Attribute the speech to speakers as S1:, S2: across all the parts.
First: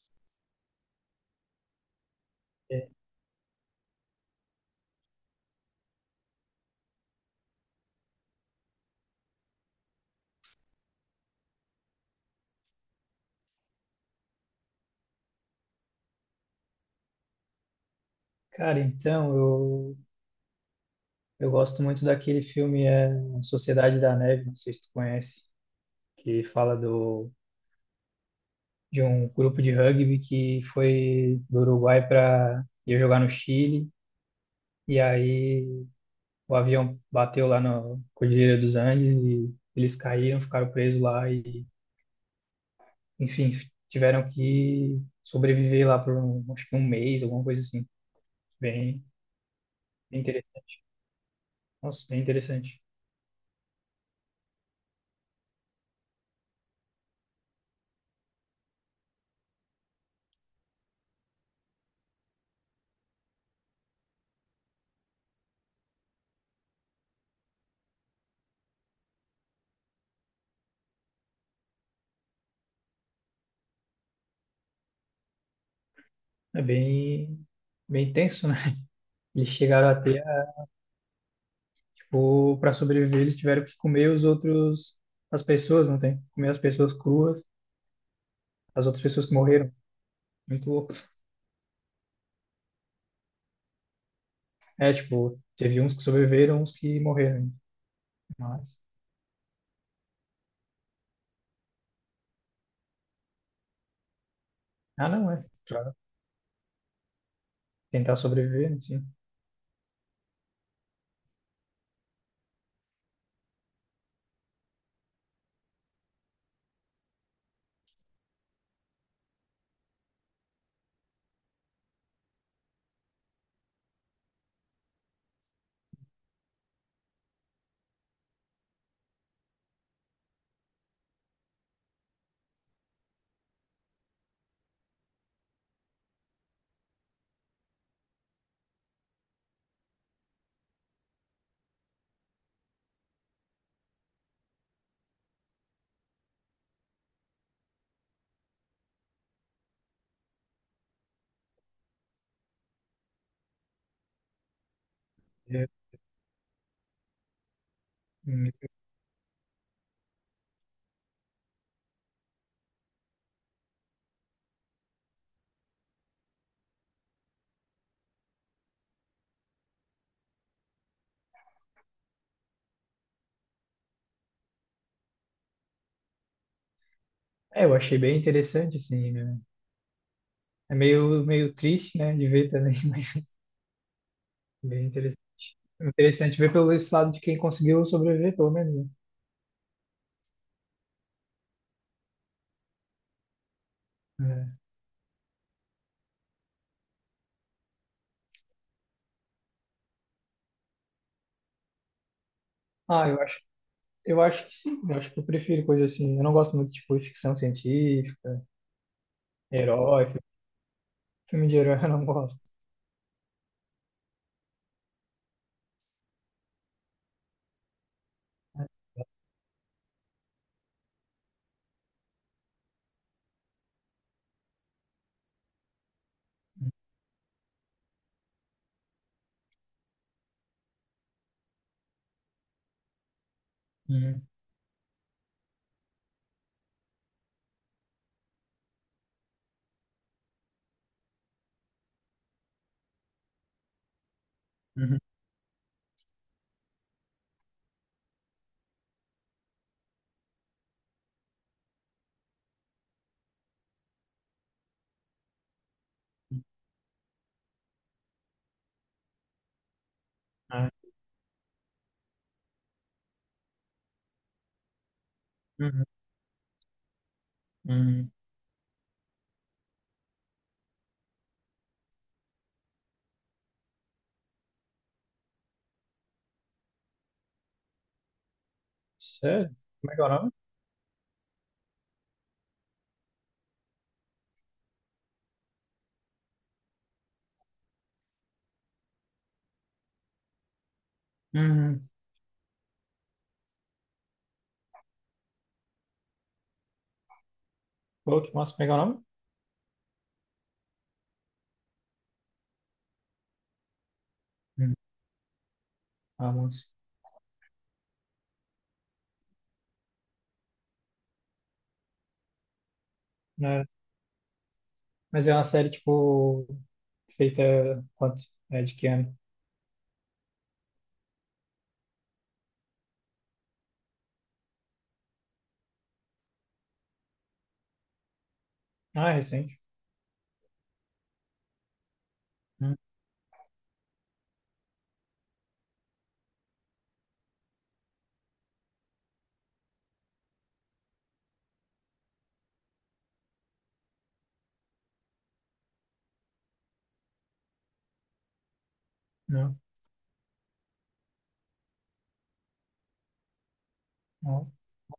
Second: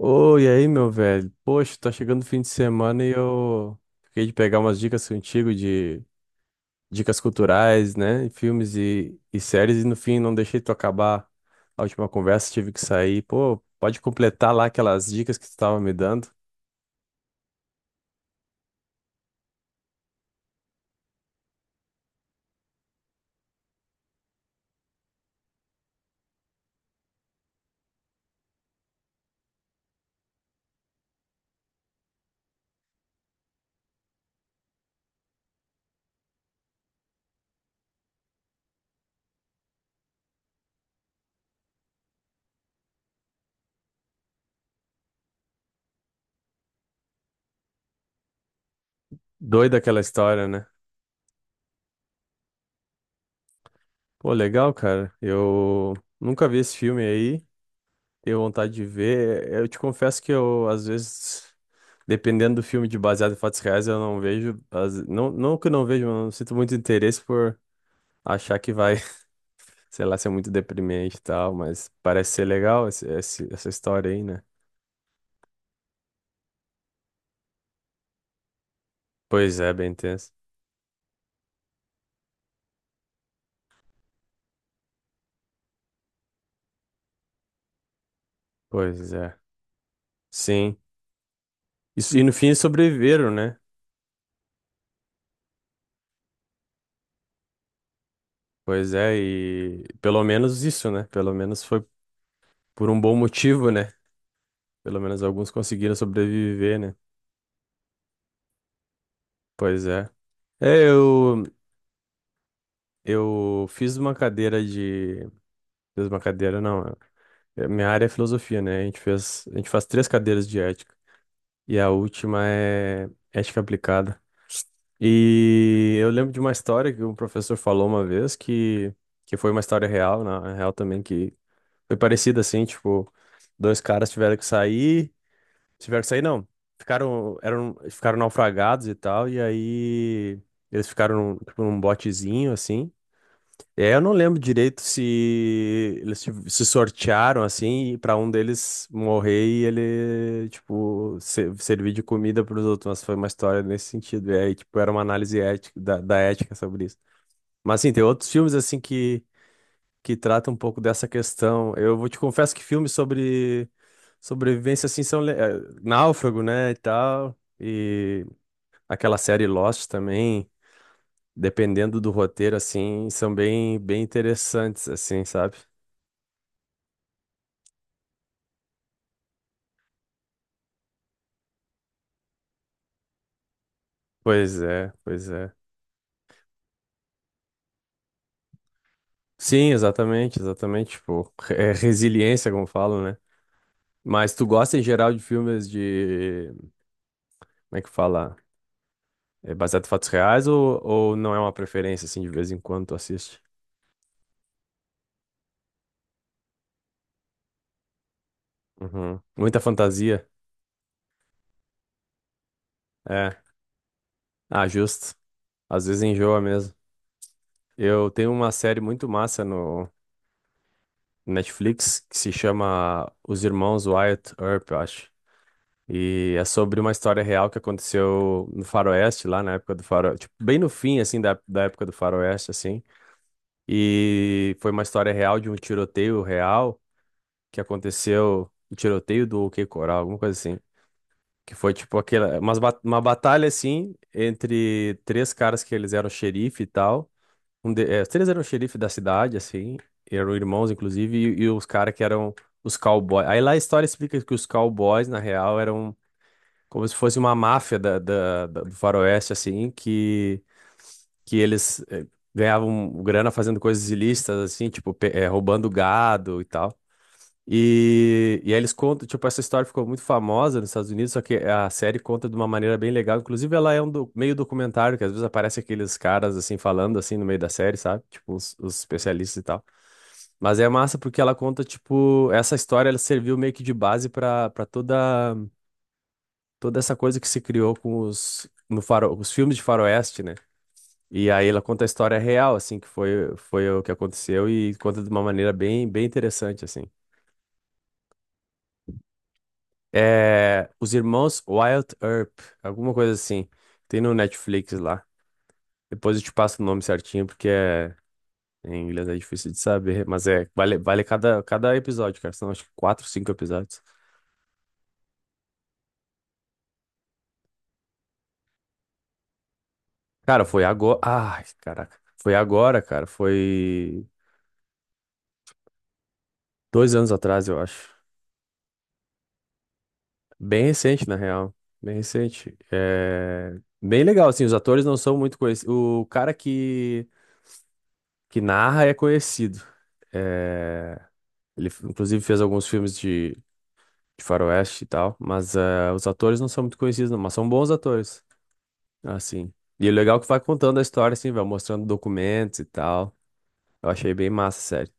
S1: Oi, e aí, meu velho? Poxa, tá chegando o fim de semana e eu fiquei de pegar umas dicas contigo de dicas culturais, né? E filmes e séries, e no fim não deixei tu acabar a última conversa, tive que sair. Pô, pode completar lá aquelas dicas que tu tava me dando.
S2: Cara, então, eu gosto muito daquele filme Sociedade da Neve, não sei se tu conhece, que fala de um grupo de rugby que foi do Uruguai para ir jogar no Chile, e aí o avião bateu lá na Cordilheira dos Andes e eles caíram, ficaram presos lá e, enfim, tiveram que sobreviver lá por um, acho que um mês, alguma coisa assim. Bem,
S1: Doida aquela
S2: bem
S1: história, né?
S2: interessante. Nossa, bem interessante.
S1: Pô, legal, cara. Eu nunca vi esse filme aí. Tenho vontade de ver. Eu te confesso que eu, às vezes, dependendo do filme de baseado em fatos reais, eu não vejo. Não, não que eu não vejo, mas eu não sinto muito interesse por achar que vai, sei lá, ser muito deprimente e tal, mas parece ser legal essa história aí, né?
S2: É bem, bem tenso, né? Eles
S1: Pois é,
S2: chegaram
S1: bem
S2: a ter,
S1: tenso.
S2: tipo, para sobreviver, eles tiveram que comer os outros, as pessoas, não tem? Comer as pessoas cruas, as outras
S1: Pois
S2: pessoas que
S1: é.
S2: morreram. Muito
S1: Sim.
S2: louco.
S1: Isso, e no fim eles sobreviveram, né?
S2: É, tipo, teve uns que sobreviveram, uns que morreram. Mas,
S1: Pois é, e pelo menos isso, né? Pelo menos foi por um bom motivo, né? Pelo
S2: ah,
S1: menos
S2: não, é.
S1: alguns
S2: Pra
S1: conseguiram sobreviver, né?
S2: tentar sobreviver, assim.
S1: Pois é. É, eu. Eu fiz uma cadeira de. Fiz uma cadeira, não. Minha área é filosofia, né? A gente faz três cadeiras de ética. E a última é ética aplicada. E eu lembro de uma história que um professor falou uma vez que foi uma história real, na real também, que foi parecida assim, tipo, dois caras tiveram que sair. Tiveram que sair, não. Ficaram, eram, ficaram naufragados e tal, e aí eles ficaram num, tipo, num botezinho, assim. É, eu não lembro direito se se sortearam assim para um deles morrer e ele tipo servir de comida para os outros, mas foi uma história nesse sentido. E aí, tipo, era uma análise
S2: É,
S1: ética da ética sobre isso. Mas assim, tem outros
S2: hum,
S1: filmes assim que tratam um pouco dessa questão. Eu vou te confesso que filmes sobre sobrevivência assim são Náufrago, né, e tal, e aquela série Lost também dependendo do roteiro, assim, são bem, bem interessantes, assim, sabe?
S2: é, eu achei bem interessante, assim, né? É meio, meio triste, né, de ver também, mas
S1: Pois
S2: bem
S1: é,
S2: interessante.
S1: pois é.
S2: Interessante ver pelo esse lado de quem conseguiu sobreviver, pelo menos,
S1: Sim, exatamente, exatamente. Tipo, é resiliência, como falam, né? Mas tu
S2: né? É.
S1: gosta em geral de filmes de. Como é que fala? É baseado em fatos reais ou não é uma preferência, assim, de vez em quando tu
S2: Ah, eu
S1: assiste?
S2: Eu acho que sim, eu acho que eu prefiro coisa assim. Eu não gosto muito, tipo, de ficção científica,
S1: Uhum. Muita
S2: herói,
S1: fantasia.
S2: filme de herói eu não gosto.
S1: É. Ah, justo. Às vezes enjoa mesmo. Eu tenho uma série muito massa no Netflix que se chama Os Irmãos Wyatt Earp, eu acho. E é sobre uma história real que aconteceu no Faroeste, lá na época do Faroeste, tipo, bem no fim, assim, da época do Faroeste, assim.
S2: Uhum,
S1: E foi uma história real de um tiroteio real que aconteceu, o tiroteio do OK Coral, alguma coisa assim. Que foi, tipo, aquela, uma batalha, assim,
S2: uhum,
S1: entre três caras que eles eram xerife e tal. Os três eram xerife da cidade, assim, eram irmãos, inclusive, e os caras que eram os cowboys. Aí lá a história explica que os cowboys, na real, eram como se fosse uma máfia do Faroeste, assim,
S2: ah,
S1: que eles ganhavam grana fazendo coisas ilícitas, assim, tipo, roubando
S2: uhum,
S1: gado e tal.
S2: uhum.
S1: E aí eles contam, tipo, essa história ficou muito famosa nos Estados Unidos, só que a série conta de uma maneira bem legal. Inclusive, ela é meio documentário, que às vezes aparece aqueles caras, assim, falando, assim, no meio da série, sabe? Tipo, os especialistas e
S2: Sério?
S1: tal.
S2: Como é que é o nome?
S1: Mas é massa porque ela conta, tipo, essa história, ela serviu meio que de base para toda essa coisa que se criou com os, no faro, os filmes de faroeste, né? E aí ela conta a
S2: Uhum.
S1: história real, assim, que foi o que aconteceu e conta de uma maneira bem, bem interessante, assim.
S2: Pô, que massa, como é que é o nome?
S1: É, os irmãos Wild Earp, alguma coisa assim. Tem no Netflix
S2: Uhum.
S1: lá. Depois eu
S2: Ah,
S1: te passo o
S2: moço.
S1: nome certinho, porque é, em inglês é difícil de saber, mas é, vale, cada episódio, cara. São acho que quatro, cinco
S2: Né?
S1: episódios.
S2: Mas é uma série, tipo, feita quanto? É, de que ano?
S1: Cara, foi agora. Ai, caraca. Foi agora, cara. Foi 2 anos atrás, eu acho.
S2: Ah, é recente.
S1: Bem recente, na real. Bem recente.
S2: Hum,
S1: É... Bem legal, assim, os atores não são muito conhecidos. O cara que narra é conhecido. É, ele, inclusive, fez alguns filmes de faroeste e tal, mas os atores não são muito conhecidos, não, mas são bons atores, assim.
S2: Não,
S1: E o legal é que vai contando a história, assim, vai mostrando documentos e tal. Eu achei bem
S2: não.
S1: massa, sério.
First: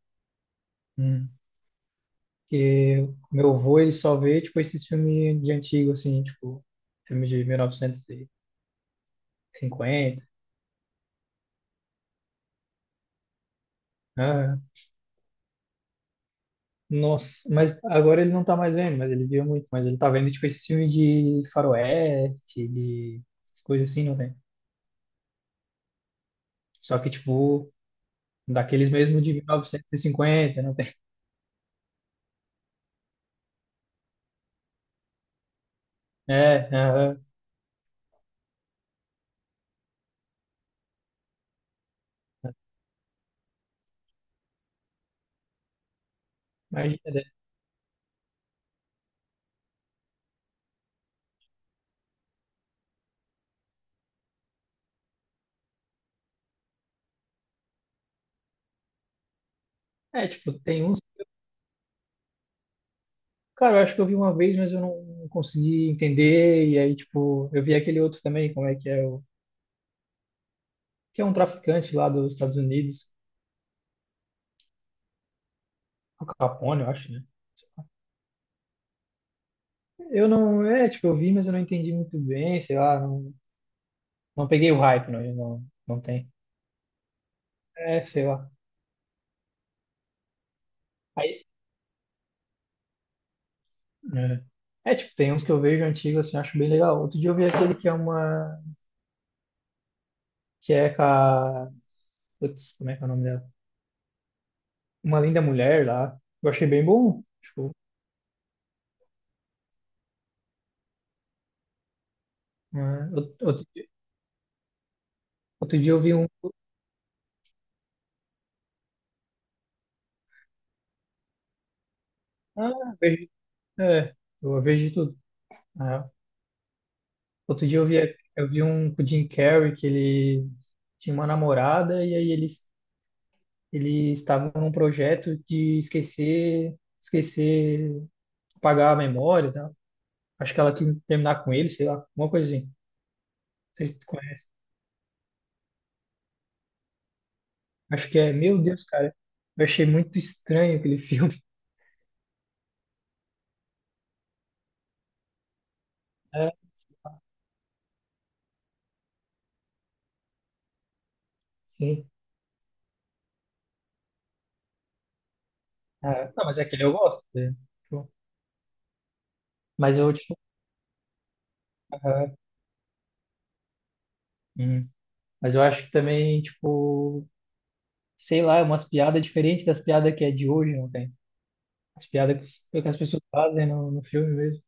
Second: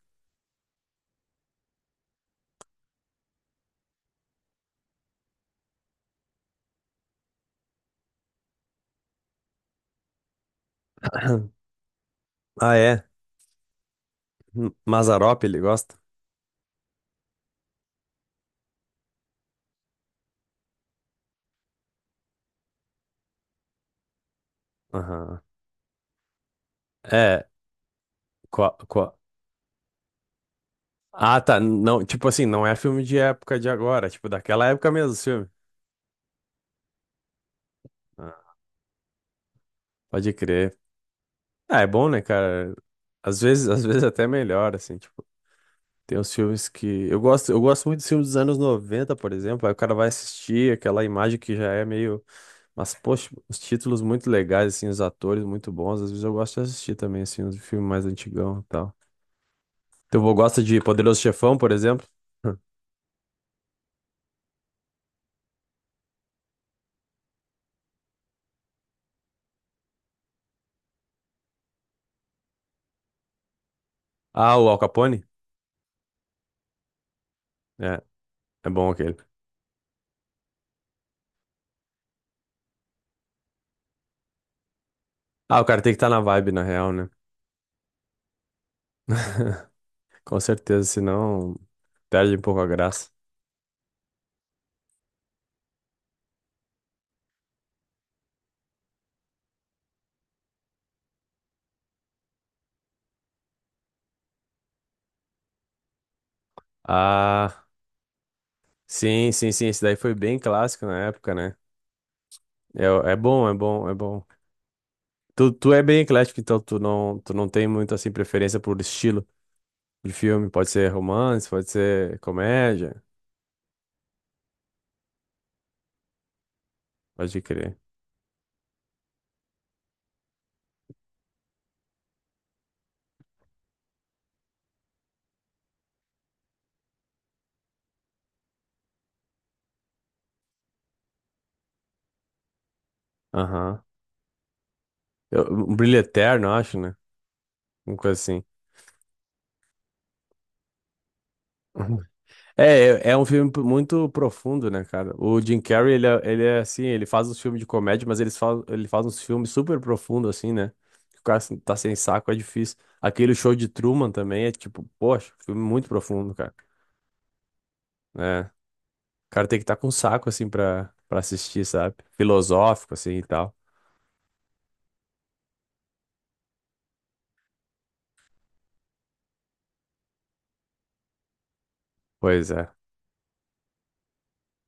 S2: Hum. Porque o meu avô, ele só vê, tipo, esses filmes de antigo, assim, tipo, filme de 1900 e cinquenta.
S1: Ah, é?
S2: Ah,
S1: Mazarop ele gosta?
S2: nossa, mas agora ele não tá mais vendo, mas ele via muito. Mas ele tá vendo, tipo, esse filme de faroeste, de essas coisas assim, não tem?
S1: Aham.
S2: Só que,
S1: É,
S2: tipo, daqueles
S1: qual,
S2: mesmo de 1950, não tem?
S1: Ah, tá. Não, tipo assim, não é filme de época de agora, tipo daquela época mesmo, os filme.
S2: É, aham.
S1: Ah, pode crer. Ah, é bom, né, cara? Às vezes até melhor, assim, tipo, tem uns filmes que
S2: Imagina, né?
S1: eu gosto muito dos filmes dos anos 90, por exemplo, aí o cara vai assistir aquela imagem que já é meio, mas poxa, os títulos muito legais assim, os atores muito bons, às vezes eu gosto de assistir também assim, uns filmes mais antigão e tal. Teu
S2: É,
S1: avô
S2: tipo,
S1: gosta de
S2: tem uns.
S1: Poderoso Chefão, por exemplo?
S2: Cara, eu acho que eu vi uma vez, mas eu não consegui entender. E aí, tipo, eu vi aquele outro também, como é que é o. Que é um traficante lá dos Estados Unidos,
S1: Ah, o Al Capone?
S2: o Capone, eu acho, né?
S1: É, é bom aquele.
S2: Eu não, é, tipo, eu vi, mas eu não entendi muito bem, sei lá, não. Não peguei o hype, não,
S1: Ah, o
S2: não,
S1: cara tem que
S2: não
S1: estar na
S2: tem.
S1: vibe, na real, né?
S2: É, sei lá.
S1: Com certeza,
S2: Aí,
S1: senão perde um pouco a graça.
S2: é. É, tipo, tem uns que eu vejo antigos, assim, acho bem legal. Outro dia eu vi aquele que é uma. Que é com a. Putz, como é que é o nome dela? Uma linda mulher lá. Eu achei bem bom.
S1: Ah,
S2: Tipo,
S1: sim, sim, sim. Esse daí foi bem clássico na época, né? É,
S2: né?
S1: é
S2: Out-
S1: bom, é
S2: outro, dia-
S1: bom, é bom. Tu
S2: outro
S1: é
S2: dia
S1: bem
S2: eu vi um.
S1: eclético, então tu não tem muito assim preferência por estilo de filme. Pode ser romance, pode ser
S2: Ah,
S1: comédia,
S2: vejo. É, eu vejo de tudo, né?
S1: pode
S2: Outro
S1: crer.
S2: dia eu vi, eu vi, um com o Jim Carrey que ele tinha uma namorada e aí eles estavam num projeto de esquecer... Esquecer apagar a memória, tá? Acho que ela quis terminar com ele, sei lá, alguma coisa assim. Não
S1: Aham.
S2: sei se tu conhece.
S1: Um Brilho Eterno, eu acho, né? Uma
S2: Acho que
S1: coisa
S2: é,
S1: assim.
S2: meu Deus, cara, eu achei muito estranho aquele filme.
S1: É, é um filme muito profundo, né, cara? O Jim Carrey, ele
S2: É,
S1: é assim, ele faz uns filmes de comédia, mas ele faz uns filmes super profundos, assim, né? O cara assim, tá sem
S2: sim.
S1: saco, é difícil. Aquele show de Truman também é tipo, poxa, filme muito
S2: Ah,
S1: profundo,
S2: não,
S1: cara.
S2: mas aquele eu gosto, né? Tipo,
S1: É, o cara tem que estar tá com
S2: Mas eu,
S1: saco,
S2: tipo,
S1: assim, pra assistir, sabe?
S2: ah,
S1: Filosófico, assim, e tal.
S2: hum. mas eu acho que também, tipo, sei lá, é umas piadas diferentes das piadas que é de hoje, não tem? As piadas que,
S1: Pois é,
S2: que as pessoas fazem no filme mesmo.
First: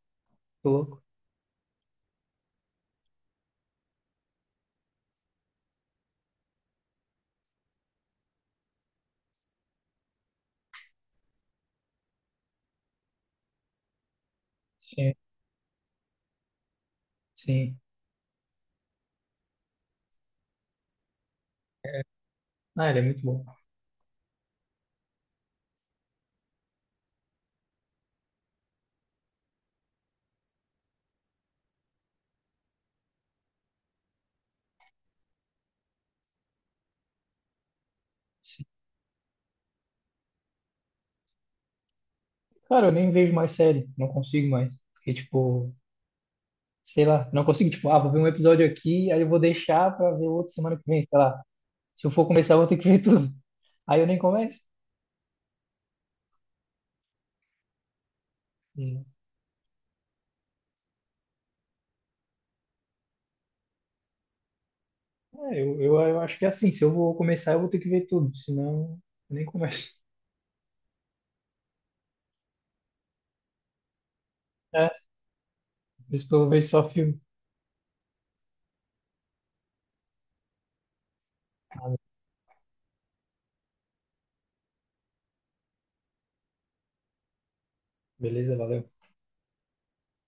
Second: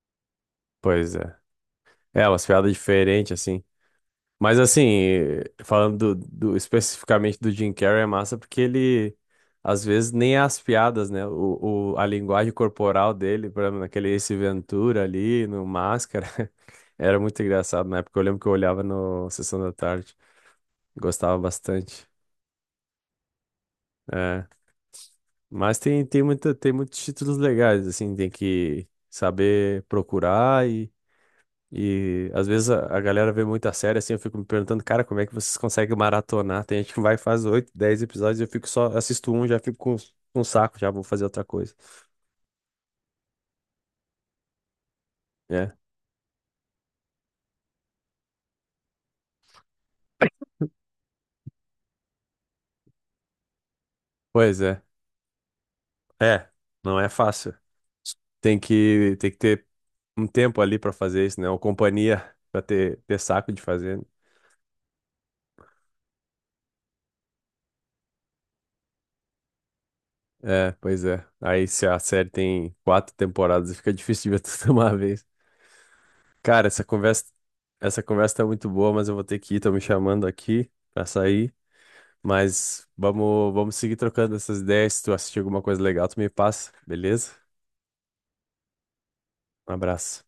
S2: Tô louco.
S1: pois é. É, umas piadas diferentes, assim. Mas assim, falando especificamente do Jim Carrey, é massa porque ele, às vezes, nem é as piadas, né? A linguagem corporal dele, por exemplo, naquele Ace Ventura
S2: Sim,
S1: ali, no Máscara, era muito
S2: sim.
S1: engraçado na época. Eu lembro que eu olhava no Sessão da Tarde, gostava
S2: É.
S1: bastante.
S2: Ah, ele é muito bom.
S1: É. Mas tem muitos títulos legais, assim, tem que saber procurar. E às vezes a galera vê muita série assim, eu fico me perguntando, cara, como é que vocês conseguem maratonar? Tem gente que vai e faz oito, dez episódios, eu
S2: Sim.
S1: fico só, assisto um, já fico com um saco, já vou fazer outra coisa.
S2: Cara, eu nem vejo mais série, não consigo mais. Porque, tipo,
S1: É,
S2: sei lá, não consigo, tipo, ah, vou ver um episódio aqui, aí eu vou deixar pra ver outro semana que vem, sei lá. Se eu for começar, eu vou ter que ver tudo. Aí eu nem começo.
S1: pois é. É, não é fácil.
S2: Hum.
S1: Tem que ter um tempo ali pra fazer isso, né? Ou companhia pra ter saco de fazer.
S2: É, eu acho que é assim, se eu vou começar, eu vou ter que ver tudo, senão eu nem começo.
S1: É, pois é. Aí se a série tem quatro temporadas, fica difícil de ver tudo de
S2: É,
S1: uma vez.
S2: por isso que eu
S1: Cara,
S2: vejo só filme.
S1: essa conversa tá muito boa, mas eu vou ter que ir, tô me chamando aqui pra sair.
S2: Ah,
S1: Mas vamos seguir trocando essas ideias. Se tu assistir alguma coisa legal, tu me passa, beleza?
S2: beleza, valeu.
S1: Um abraço.